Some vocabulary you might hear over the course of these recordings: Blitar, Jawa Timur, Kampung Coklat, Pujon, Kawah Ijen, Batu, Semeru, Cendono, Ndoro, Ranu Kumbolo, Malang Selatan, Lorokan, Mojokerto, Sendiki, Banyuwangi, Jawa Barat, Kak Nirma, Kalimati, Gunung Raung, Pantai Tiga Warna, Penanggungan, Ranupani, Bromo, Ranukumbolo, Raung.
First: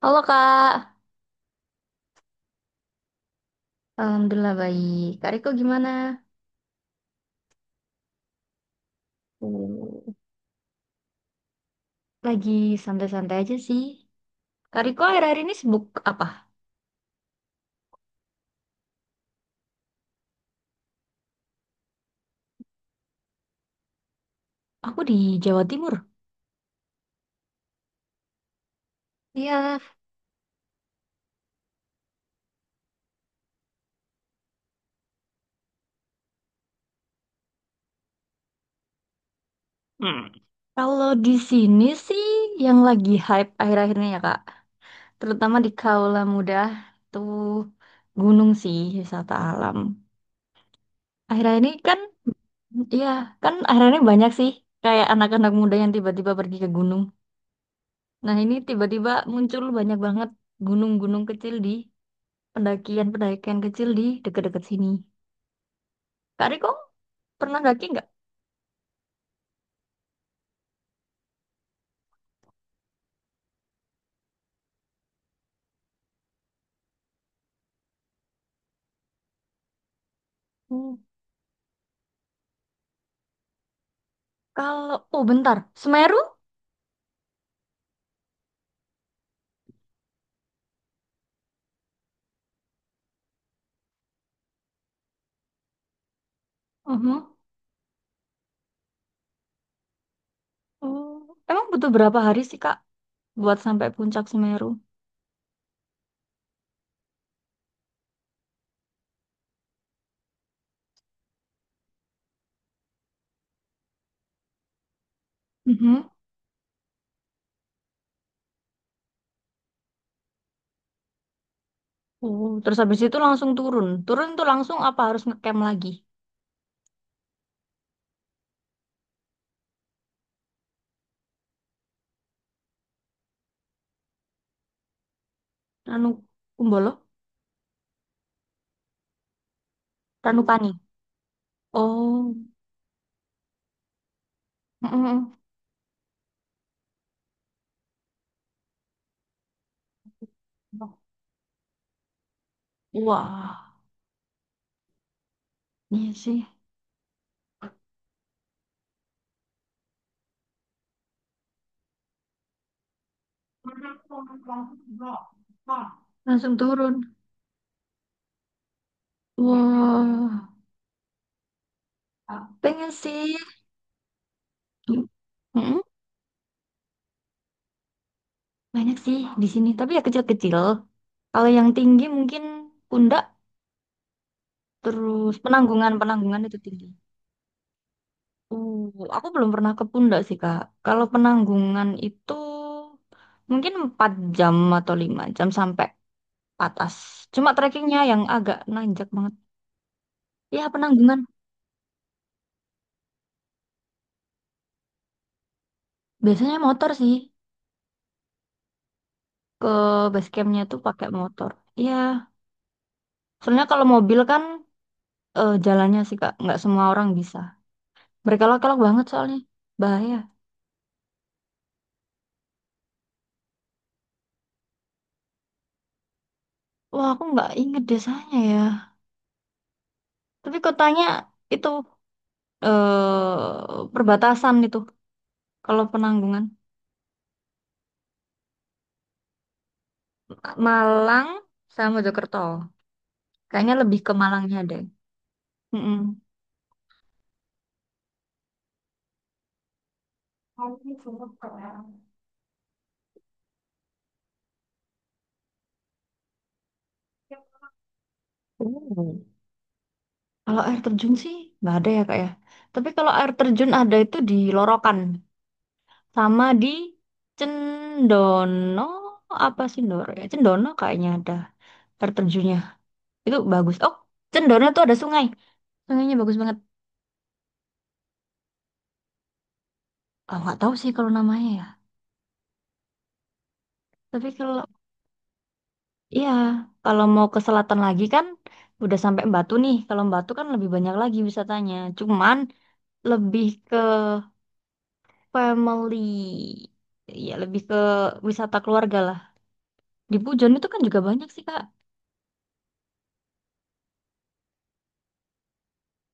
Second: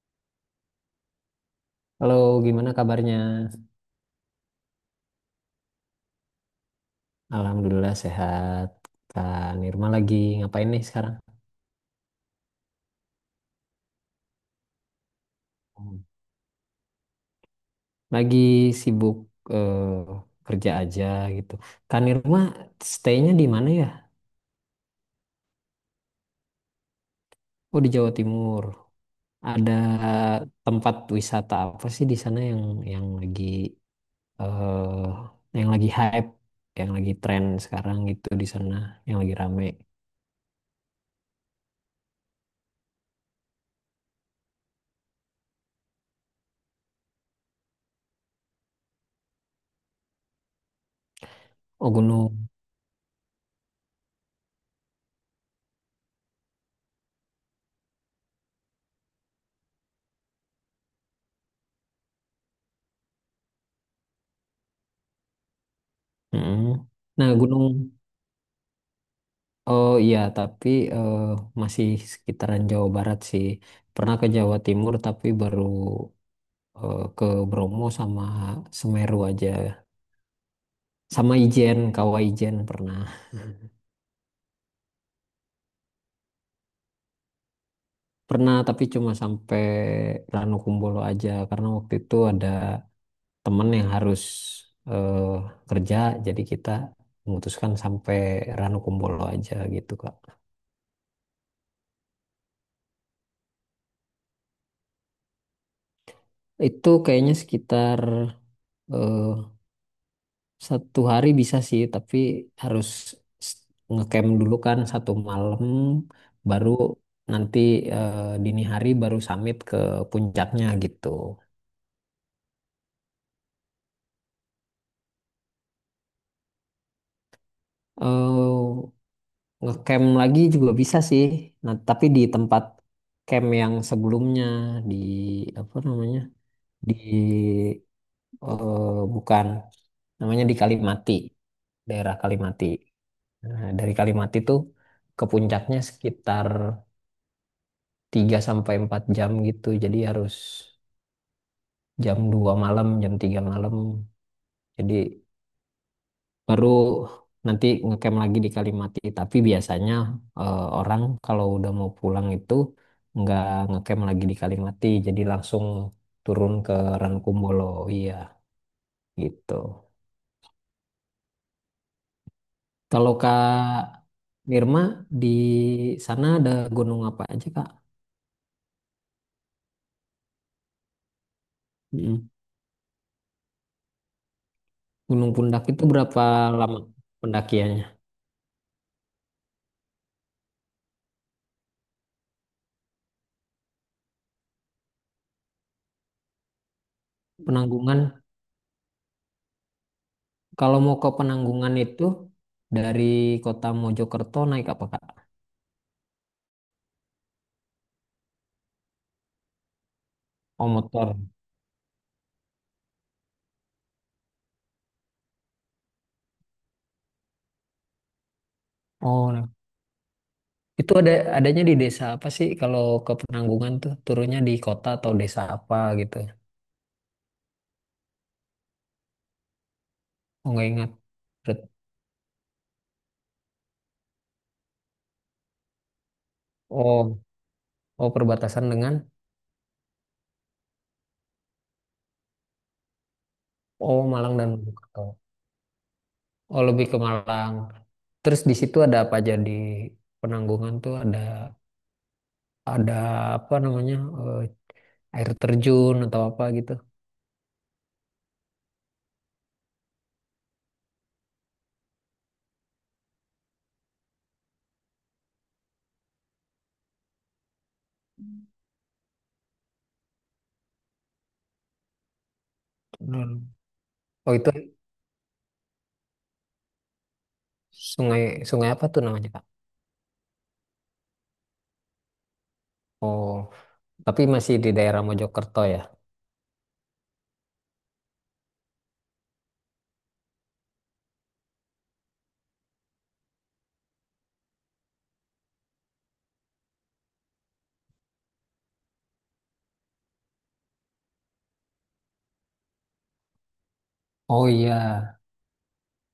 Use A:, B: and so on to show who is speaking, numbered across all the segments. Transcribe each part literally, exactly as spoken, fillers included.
A: Halo Kak.
B: Halo, gimana kabarnya?
A: Alhamdulillah baik. Kak Riko gimana?
B: Alhamdulillah sehat. Kak Nirma
A: Hmm.
B: lagi ngapain nih sekarang?
A: Lagi santai-santai aja sih. Kak Riko akhir-akhir ini sibuk
B: Hmm.
A: apa?
B: Lagi sibuk eh, kerja aja gitu. Kak Nirma stay-nya di mana ya?
A: Aku di Jawa Timur.
B: Oh, di Jawa Timur. Ada
A: Iya,
B: tempat wisata apa sih di sana yang yang lagi eh yang lagi hype, yang lagi tren sekarang gitu di sana, yang lagi rame?
A: Hmm. Kalau di sini sih yang lagi hype akhir-akhir ini, ya Kak, terutama di Kaula Muda tuh gunung sih, wisata alam. Akhir-akhir ini
B: Oh,
A: kan,
B: gunung.
A: iya kan akhir-akhir ini banyak sih kayak anak-anak muda yang tiba-tiba pergi ke gunung. Nah, ini tiba-tiba muncul banyak banget gunung-gunung kecil di pendakian-pendakian kecil di dekat-dekat sini. Kak Riko
B: Mm-mm. Nah,
A: pernah daki
B: gunung.
A: nggak?
B: Oh iya, tapi eh, masih sekitaran Jawa Barat sih. Pernah ke Jawa Timur tapi baru eh, ke Bromo sama Semeru aja.
A: Hmm.
B: Sama Ijen, Kawah Ijen pernah.
A: Kalau, oh, bentar, Semeru?
B: Pernah tapi cuma sampai Ranukumbolo aja karena waktu itu ada temen yang harus eh, kerja jadi kita
A: Mhm.
B: memutuskan sampai Ranukumbolo aja gitu Kak.
A: Oh, emang butuh berapa hari sih Kak buat sampai puncak Semeru?
B: Itu kayaknya sekitar eh, satu hari bisa sih, tapi harus s- ngecamp dulu kan satu malam,
A: Mhm.
B: baru nanti eh, dini hari baru summit ke puncaknya gitu.
A: Oh, terus habis itu langsung turun. Turun tuh langsung apa harus ngecamp lagi?
B: eh Ngecamp lagi juga bisa sih, nah tapi di tempat camp yang sebelumnya di apa
A: Ranu
B: namanya,
A: Kumbolo?
B: di eh, bukan, namanya di
A: Ranupani.
B: Kalimati, daerah
A: Oh.
B: Kalimati. Nah, dari Kalimati tuh ke
A: Mm-mm.
B: puncaknya sekitar tiga sampai empat jam gitu. Jadi harus jam dua malam, jam tiga
A: Wah,
B: malam. Jadi
A: iya sih.
B: baru nanti ngecamp lagi di Kalimati. Tapi biasanya eh, orang kalau udah mau pulang itu nggak ngecamp lagi di Kalimati. Jadi langsung turun
A: Langsung
B: ke
A: turun.
B: Rankumbolo. Iya, gitu.
A: Wah, pengen
B: Kalau
A: sih.
B: Kak Mirma di
A: Mm-mm.
B: sana ada gunung apa aja, Kak?
A: Banyak sih di sini, tapi ya kecil-kecil. Kalau yang tinggi
B: Mm.
A: mungkin Pundak,
B: Gunung
A: terus
B: Pundak itu
A: Penanggungan,
B: berapa
A: Penanggungan itu
B: lama
A: tinggi.
B: pendakiannya?
A: Uh, aku belum pernah ke Pundak sih, Kak. Kalau Penanggungan itu mungkin empat jam atau lima jam sampai atas. Cuma trekkingnya
B: Penanggungan.
A: yang agak nanjak banget. Ya,
B: Kalau mau ke
A: Penanggungan.
B: Penanggungan itu dari kota Mojokerto naik apa Kak?
A: Biasanya motor sih. Ke base campnya
B: Oh
A: tuh pakai
B: motor.
A: motor. Iya, soalnya kalau mobil kan eh, jalannya sih, Kak. Nggak semua orang bisa. Berkelok-kelok banget
B: Oh,
A: soalnya.
B: nah.
A: Bahaya.
B: Itu ada, adanya di desa apa sih kalau ke Penanggungan tuh turunnya di kota atau desa apa gitu?
A: Wah, aku nggak inget desanya ya.
B: Oh
A: Tapi
B: nggak ingat.
A: kotanya itu
B: Bet-
A: eh perbatasan itu. Kalau Penanggungan,
B: Oh, oh perbatasan dengan.
A: Malang sama Mojokerto. Kayaknya lebih
B: Oh
A: ke
B: Malang dan
A: Malangnya deh.
B: Mojokerto.
A: Mm-mm.
B: Oh lebih ke Malang. Terus di situ ada apa aja di Penanggungan tuh ada ada apa namanya, eh, air terjun atau apa gitu?
A: Oh. Kalau air terjun sih nggak ada ya Kak ya. Tapi kalau air terjun ada itu di Lorokan sama di Cendono, apa sih Ndoro ya? Cendono kayaknya ada air terjunnya. Itu
B: Hmm.
A: bagus. Oh,
B: Oh
A: Cendono
B: itu
A: tuh ada sungai. Sungainya bagus banget.
B: sungai sungai apa tuh namanya Kak?
A: Oh, nggak tahu sih kalau namanya ya.
B: Oh. Tapi
A: Tapi
B: masih
A: kalau
B: di daerah Mojokerto ya?
A: iya, kalau mau ke selatan lagi kan udah sampai Batu nih. Kalau Batu kan lebih banyak lagi wisatanya. Cuman lebih ke family. Ya, lebih ke wisata keluarga lah. Di Pujon itu kan juga banyak sih, Kak.
B: Oh iya.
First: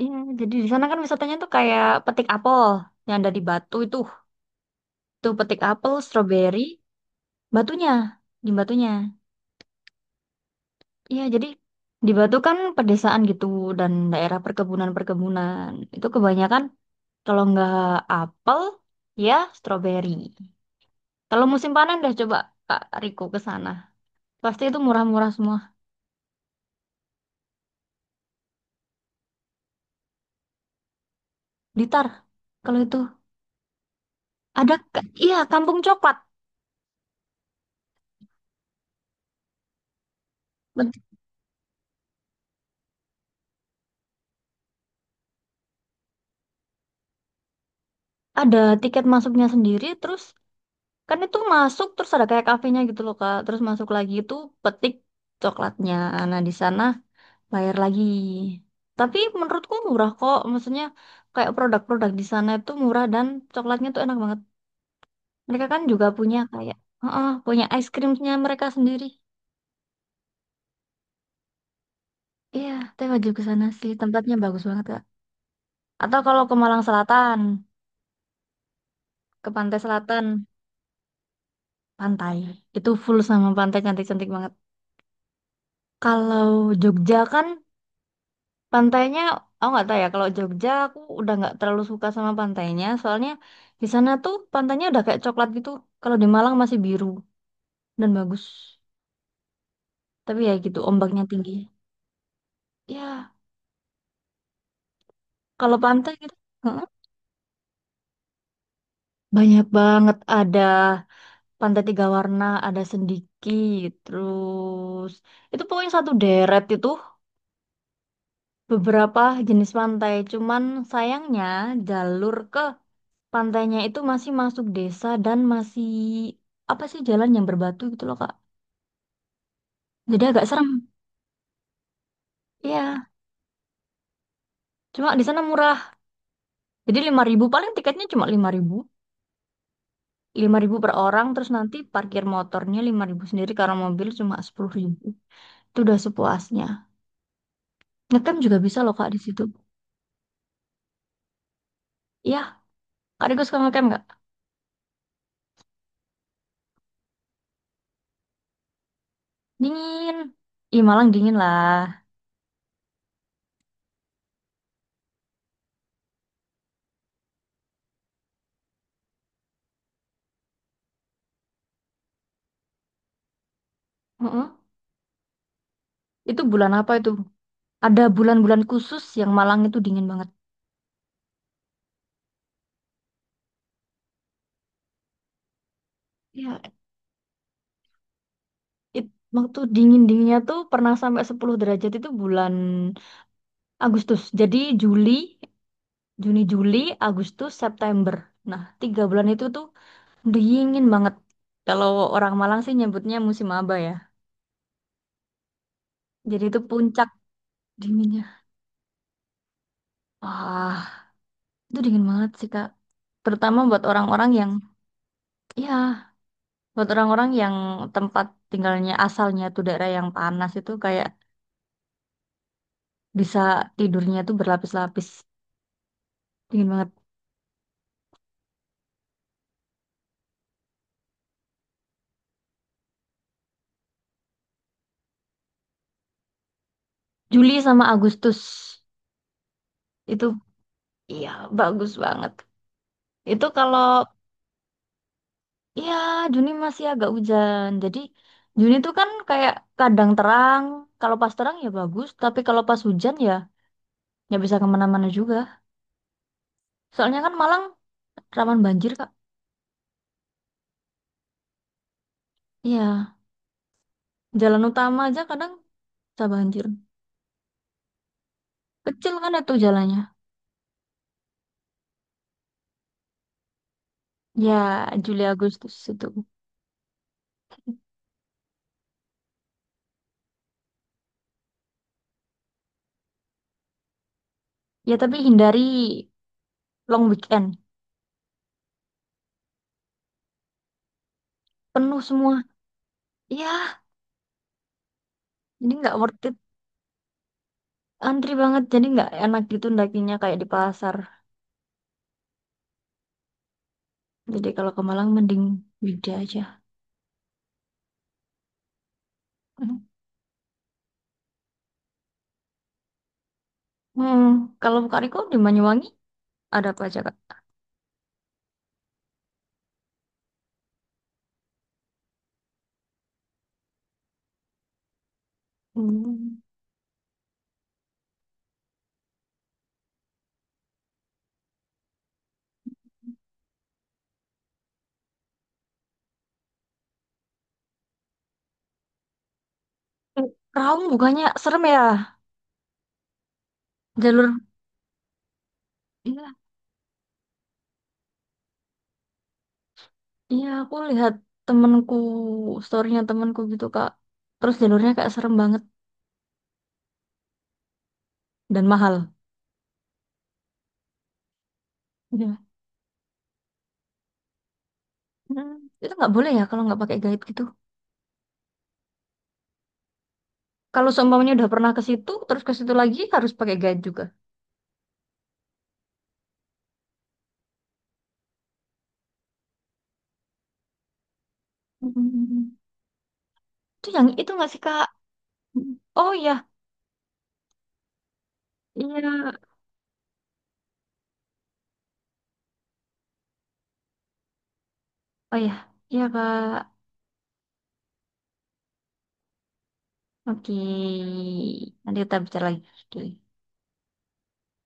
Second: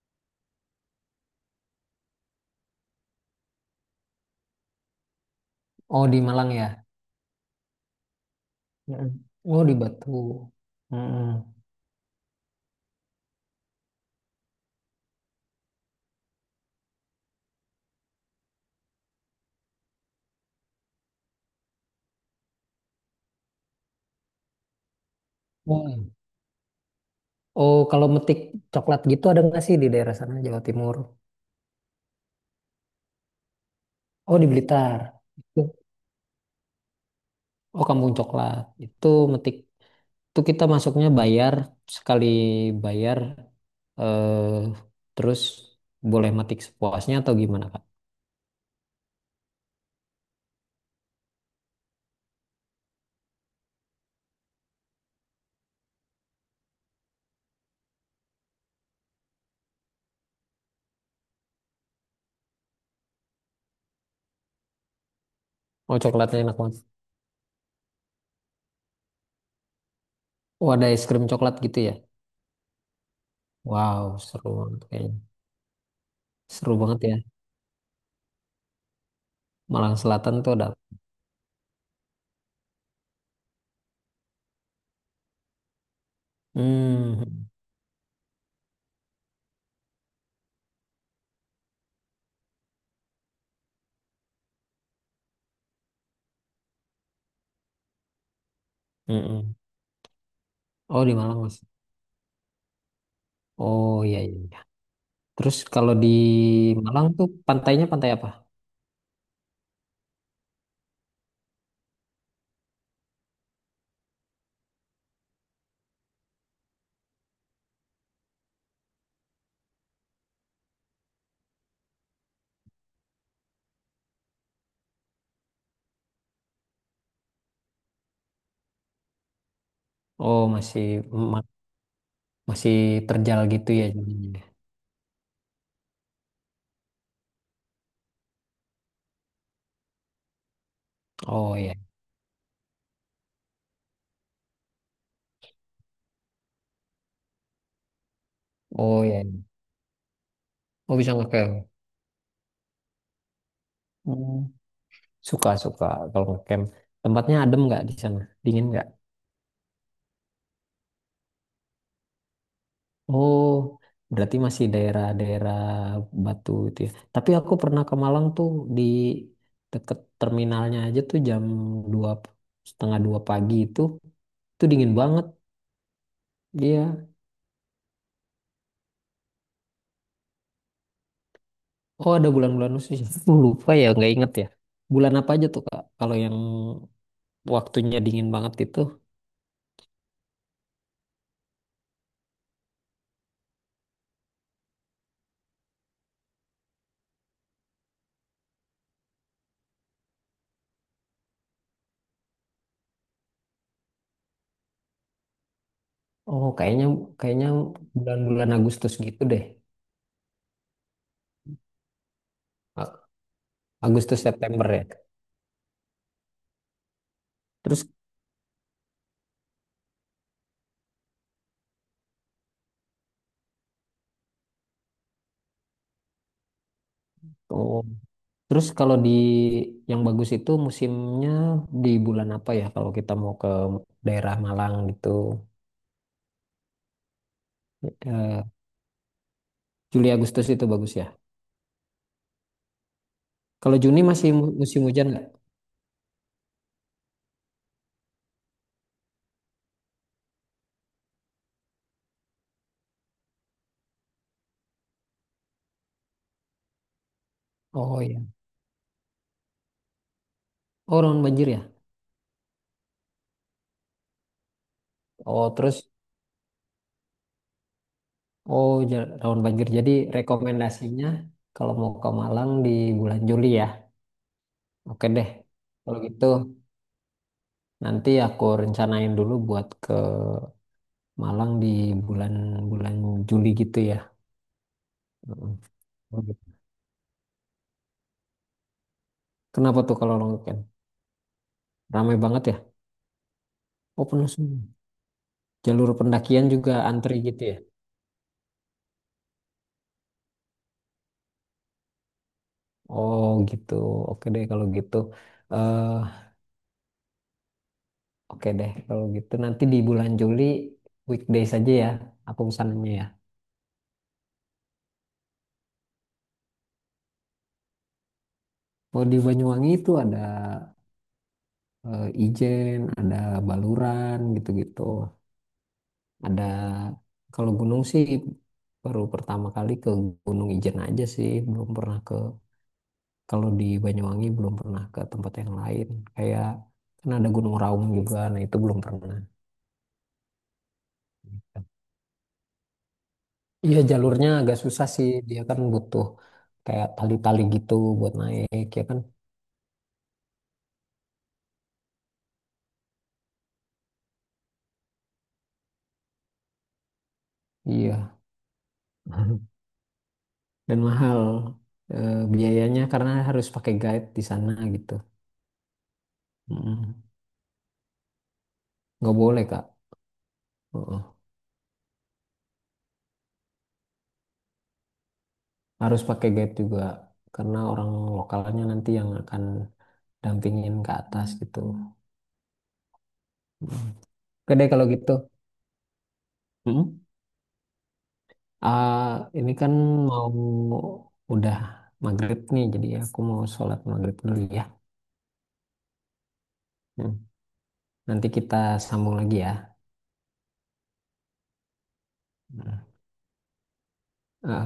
A: Iya, jadi di sana kan wisatanya tuh kayak petik apel yang ada di Batu itu. Tuh petik apel,
B: Oh di Malang
A: stroberi,
B: ya?
A: batunya, di batunya.
B: Mm-mm. Oh di Batu.
A: Iya, jadi
B: Mm-mm.
A: di Batu kan pedesaan gitu dan daerah perkebunan-perkebunan. Itu kebanyakan kalau nggak apel, ya stroberi. Kalau musim panen dah coba Kak Riko ke sana. Pasti itu murah-murah semua.
B: Oh, oh kalau metik coklat gitu ada nggak sih di daerah sana Jawa Timur?
A: Blitar, kalau itu
B: Oh di
A: ada
B: Blitar.
A: Kak- Iya,
B: Itu.
A: Kampung Coklat.
B: Oh Kampung Coklat. Itu metik. Itu kita
A: Bet-
B: masuknya bayar sekali bayar eh terus boleh metik sepuasnya atau gimana Kak?
A: Ada tiket masuknya sendiri terus kan itu masuk terus ada kayak kafenya gitu loh Kak. Terus masuk lagi itu petik coklatnya. Nah, di sana bayar lagi. Tapi menurutku murah kok. Maksudnya kayak produk-produk di sana itu murah dan coklatnya tuh enak banget. Mereka kan
B: Oh
A: juga punya
B: coklatnya enak
A: kayak,
B: banget.
A: oh, punya ice creamnya mereka sendiri.
B: Oh ada es krim coklat gitu ya?
A: Iya, teh wajib ke sana sih.
B: Wow
A: Tempatnya
B: seru
A: bagus
B: banget
A: banget, Kak.
B: kayaknya.
A: Atau kalau ke
B: Seru
A: Malang
B: banget ya.
A: Selatan, ke Pantai
B: Malang
A: Selatan,
B: Selatan tuh ada.
A: pantai. Itu full sama pantai cantik-cantik banget. Kalau Jogja kan
B: Hmm,
A: pantainya, aku nggak tahu ya. Kalau Jogja aku udah nggak terlalu suka sama pantainya, soalnya di sana tuh pantainya udah kayak coklat gitu. Kalau di Malang masih biru dan bagus.
B: mm-mm.
A: Tapi ya gitu,
B: Oh di
A: ombaknya
B: Malang
A: tinggi.
B: mas.
A: Ya,
B: Oh iya iya. Iya. Terus
A: kalau
B: kalau di
A: pantai gitu, heeh,
B: Malang tuh pantainya pantai apa?
A: banyak banget, ada Pantai Tiga Warna, ada Sendiki, terus itu pokoknya satu deret itu beberapa jenis pantai. Cuman sayangnya jalur ke pantainya itu masih masuk desa dan masih apa sih jalan yang berbatu gitu loh Kak. Jadi
B: Oh
A: agak serem.
B: masih ma- masih
A: Iya,
B: terjal gitu ya jadinya.
A: cuma di sana murah. Jadi lima ribu, paling tiketnya cuma lima ribu, lima ribu per orang, terus
B: Oh iya.
A: nanti parkir motornya lima ribu sendiri karena mobil cuma sepuluh ribu. Itu udah sepuasnya. Ngetem juga bisa loh
B: Oh
A: Kak di
B: iya.
A: situ.
B: Iya. Oh bisa ngecamp.
A: Iya, Kak Diego suka ngetem nggak?
B: Hmm. Suka suka kalau ngecamp. Tempatnya adem nggak di sana? Dingin nggak?
A: Dingin. Ih, Malang dingin lah.
B: Oh berarti masih daerah-daerah Batu itu ya. Tapi aku pernah ke Malang tuh di deket terminalnya aja tuh jam dua setengah dua pagi itu
A: mm
B: Itu dingin banget.
A: Itu bulan apa
B: Iya.
A: itu? Ada bulan-bulan khusus yang Malang itu dingin banget.
B: Oh, ada bulan-bulan khusus. Aku lupa ya, nggak inget ya. Bulan apa aja tuh, Kak? Kalau yang
A: Ya,
B: waktunya dingin banget itu.
A: it- waktu dingin-dinginnya tuh pernah sampai sepuluh derajat itu bulan Agustus. Jadi Juli, Juni, Juli, Agustus, September. Nah, tiga bulan itu tuh dingin banget. Kalau orang Malang sih nyebutnya musim aba ya. Jadi
B: Oh,
A: itu
B: kayaknya
A: puncak
B: kayaknya
A: dinginnya.
B: bulan-bulan Agustus gitu deh.
A: Wah, itu dingin banget sih, Kak.
B: A-
A: Terutama buat
B: Agustus
A: orang-orang yang,
B: September ya.
A: ya, buat orang-orang yang
B: Terus
A: tempat tinggalnya asalnya tuh daerah yang panas itu kayak bisa tidurnya tuh berlapis-lapis. Dingin banget.
B: oh, terus kalau di yang bagus itu musimnya di bulan apa ya? Kalau kita mau ke daerah Malang gitu.
A: Juli sama Agustus
B: Eh, Juli
A: itu,
B: Agustus itu bagus ya.
A: iya, bagus banget. Itu
B: Kalau
A: kalau,
B: Juni masih mu- musim hujan nggak?
A: ya, Juni masih agak hujan. Jadi Juni tuh kan kayak kadang terang. Kalau pas terang ya bagus, tapi kalau pas hujan ya nggak bisa kemana-mana juga. Soalnya kan Malang
B: Oh iya.
A: rawan banjir, Kak.
B: Oh, rawan banjir ya.
A: Iya, jalan utama aja kadang
B: Oh, terus.
A: bisa banjir.
B: Oh, ja-
A: Kecil kan
B: tahun
A: itu
B: banjir. Jadi
A: jalannya.
B: rekomendasinya kalau mau ke Malang di bulan Juli ya.
A: Ya,
B: Oke
A: Juli
B: deh.
A: Agustus
B: Kalau
A: itu.
B: gitu nanti aku rencanain dulu buat ke Malang di bulan-bulan Juli gitu ya.
A: Ya, tapi hindari
B: Mm.
A: long weekend.
B: Kenapa tuh kalau long weekend?
A: Penuh
B: Ramai
A: semua.
B: banget ya?
A: Ya,
B: Oh, penuh semua.
A: jadi
B: Jalur
A: nggak worth it.
B: pendakian juga antri gitu ya?
A: Antri banget, jadi nggak enak gitu dakinya kayak di pasar.
B: Oh, gitu. Oke deh
A: Jadi
B: kalau
A: kalau ke
B: gitu.
A: Malang mending
B: eh
A: weekday aja.
B: Oke deh kalau gitu nanti di bulan Juli weekdays aja ya. Aku pesannya ya.
A: Hmm, kalau Kak Riko di Banyuwangi ada apa aja, Kak?
B: Oh, di Banyuwangi itu ada eh, Ijen, ada Baluran gitu-gitu.
A: Hmm.
B: Ada, kalau gunung sih baru pertama kali ke Gunung Ijen aja sih, belum pernah ke, kalau di Banyuwangi belum pernah ke tempat yang lain. Kayak kan ada Gunung Raung juga, nah itu belum pernah.
A: Eh, Raung bukannya serem ya?
B: Iya jalurnya
A: Jalur.
B: agak susah sih, dia kan butuh
A: Iya,
B: kayak tali-tali gitu buat naik ya kan.
A: iya, aku lihat temenku, storynya temenku gitu, Kak. Terus jalurnya kayak serem banget
B: Iya.
A: dan mahal.
B: Dan mahal eh,
A: Iya.
B: biayanya karena harus pakai guide di sana gitu.
A: Hmm, Itu nggak boleh ya kalau nggak pakai
B: Mm.
A: guide gitu.
B: Nggak boleh, Kak.
A: Kalau
B: Heeh.
A: seumpamanya udah pernah ke situ, terus ke situ lagi harus pakai guide juga.
B: Harus pakai guide juga karena orang lokalnya nanti yang akan dampingin ke atas gitu.
A: Hmm. Itu yang itu nggak
B: Oke
A: sih
B: deh
A: Kak?
B: kalau gitu.
A: Oh iya,
B: Mm-mm. Ah,
A: iya.
B: ini kan mau udah maghrib nih, jadi aku mau sholat maghrib dulu ya.
A: Oh iya, iya, Kak.
B: Hmm. Nanti kita sambung lagi ya.
A: Oke, nanti kita bicara lagi.
B: Hmm.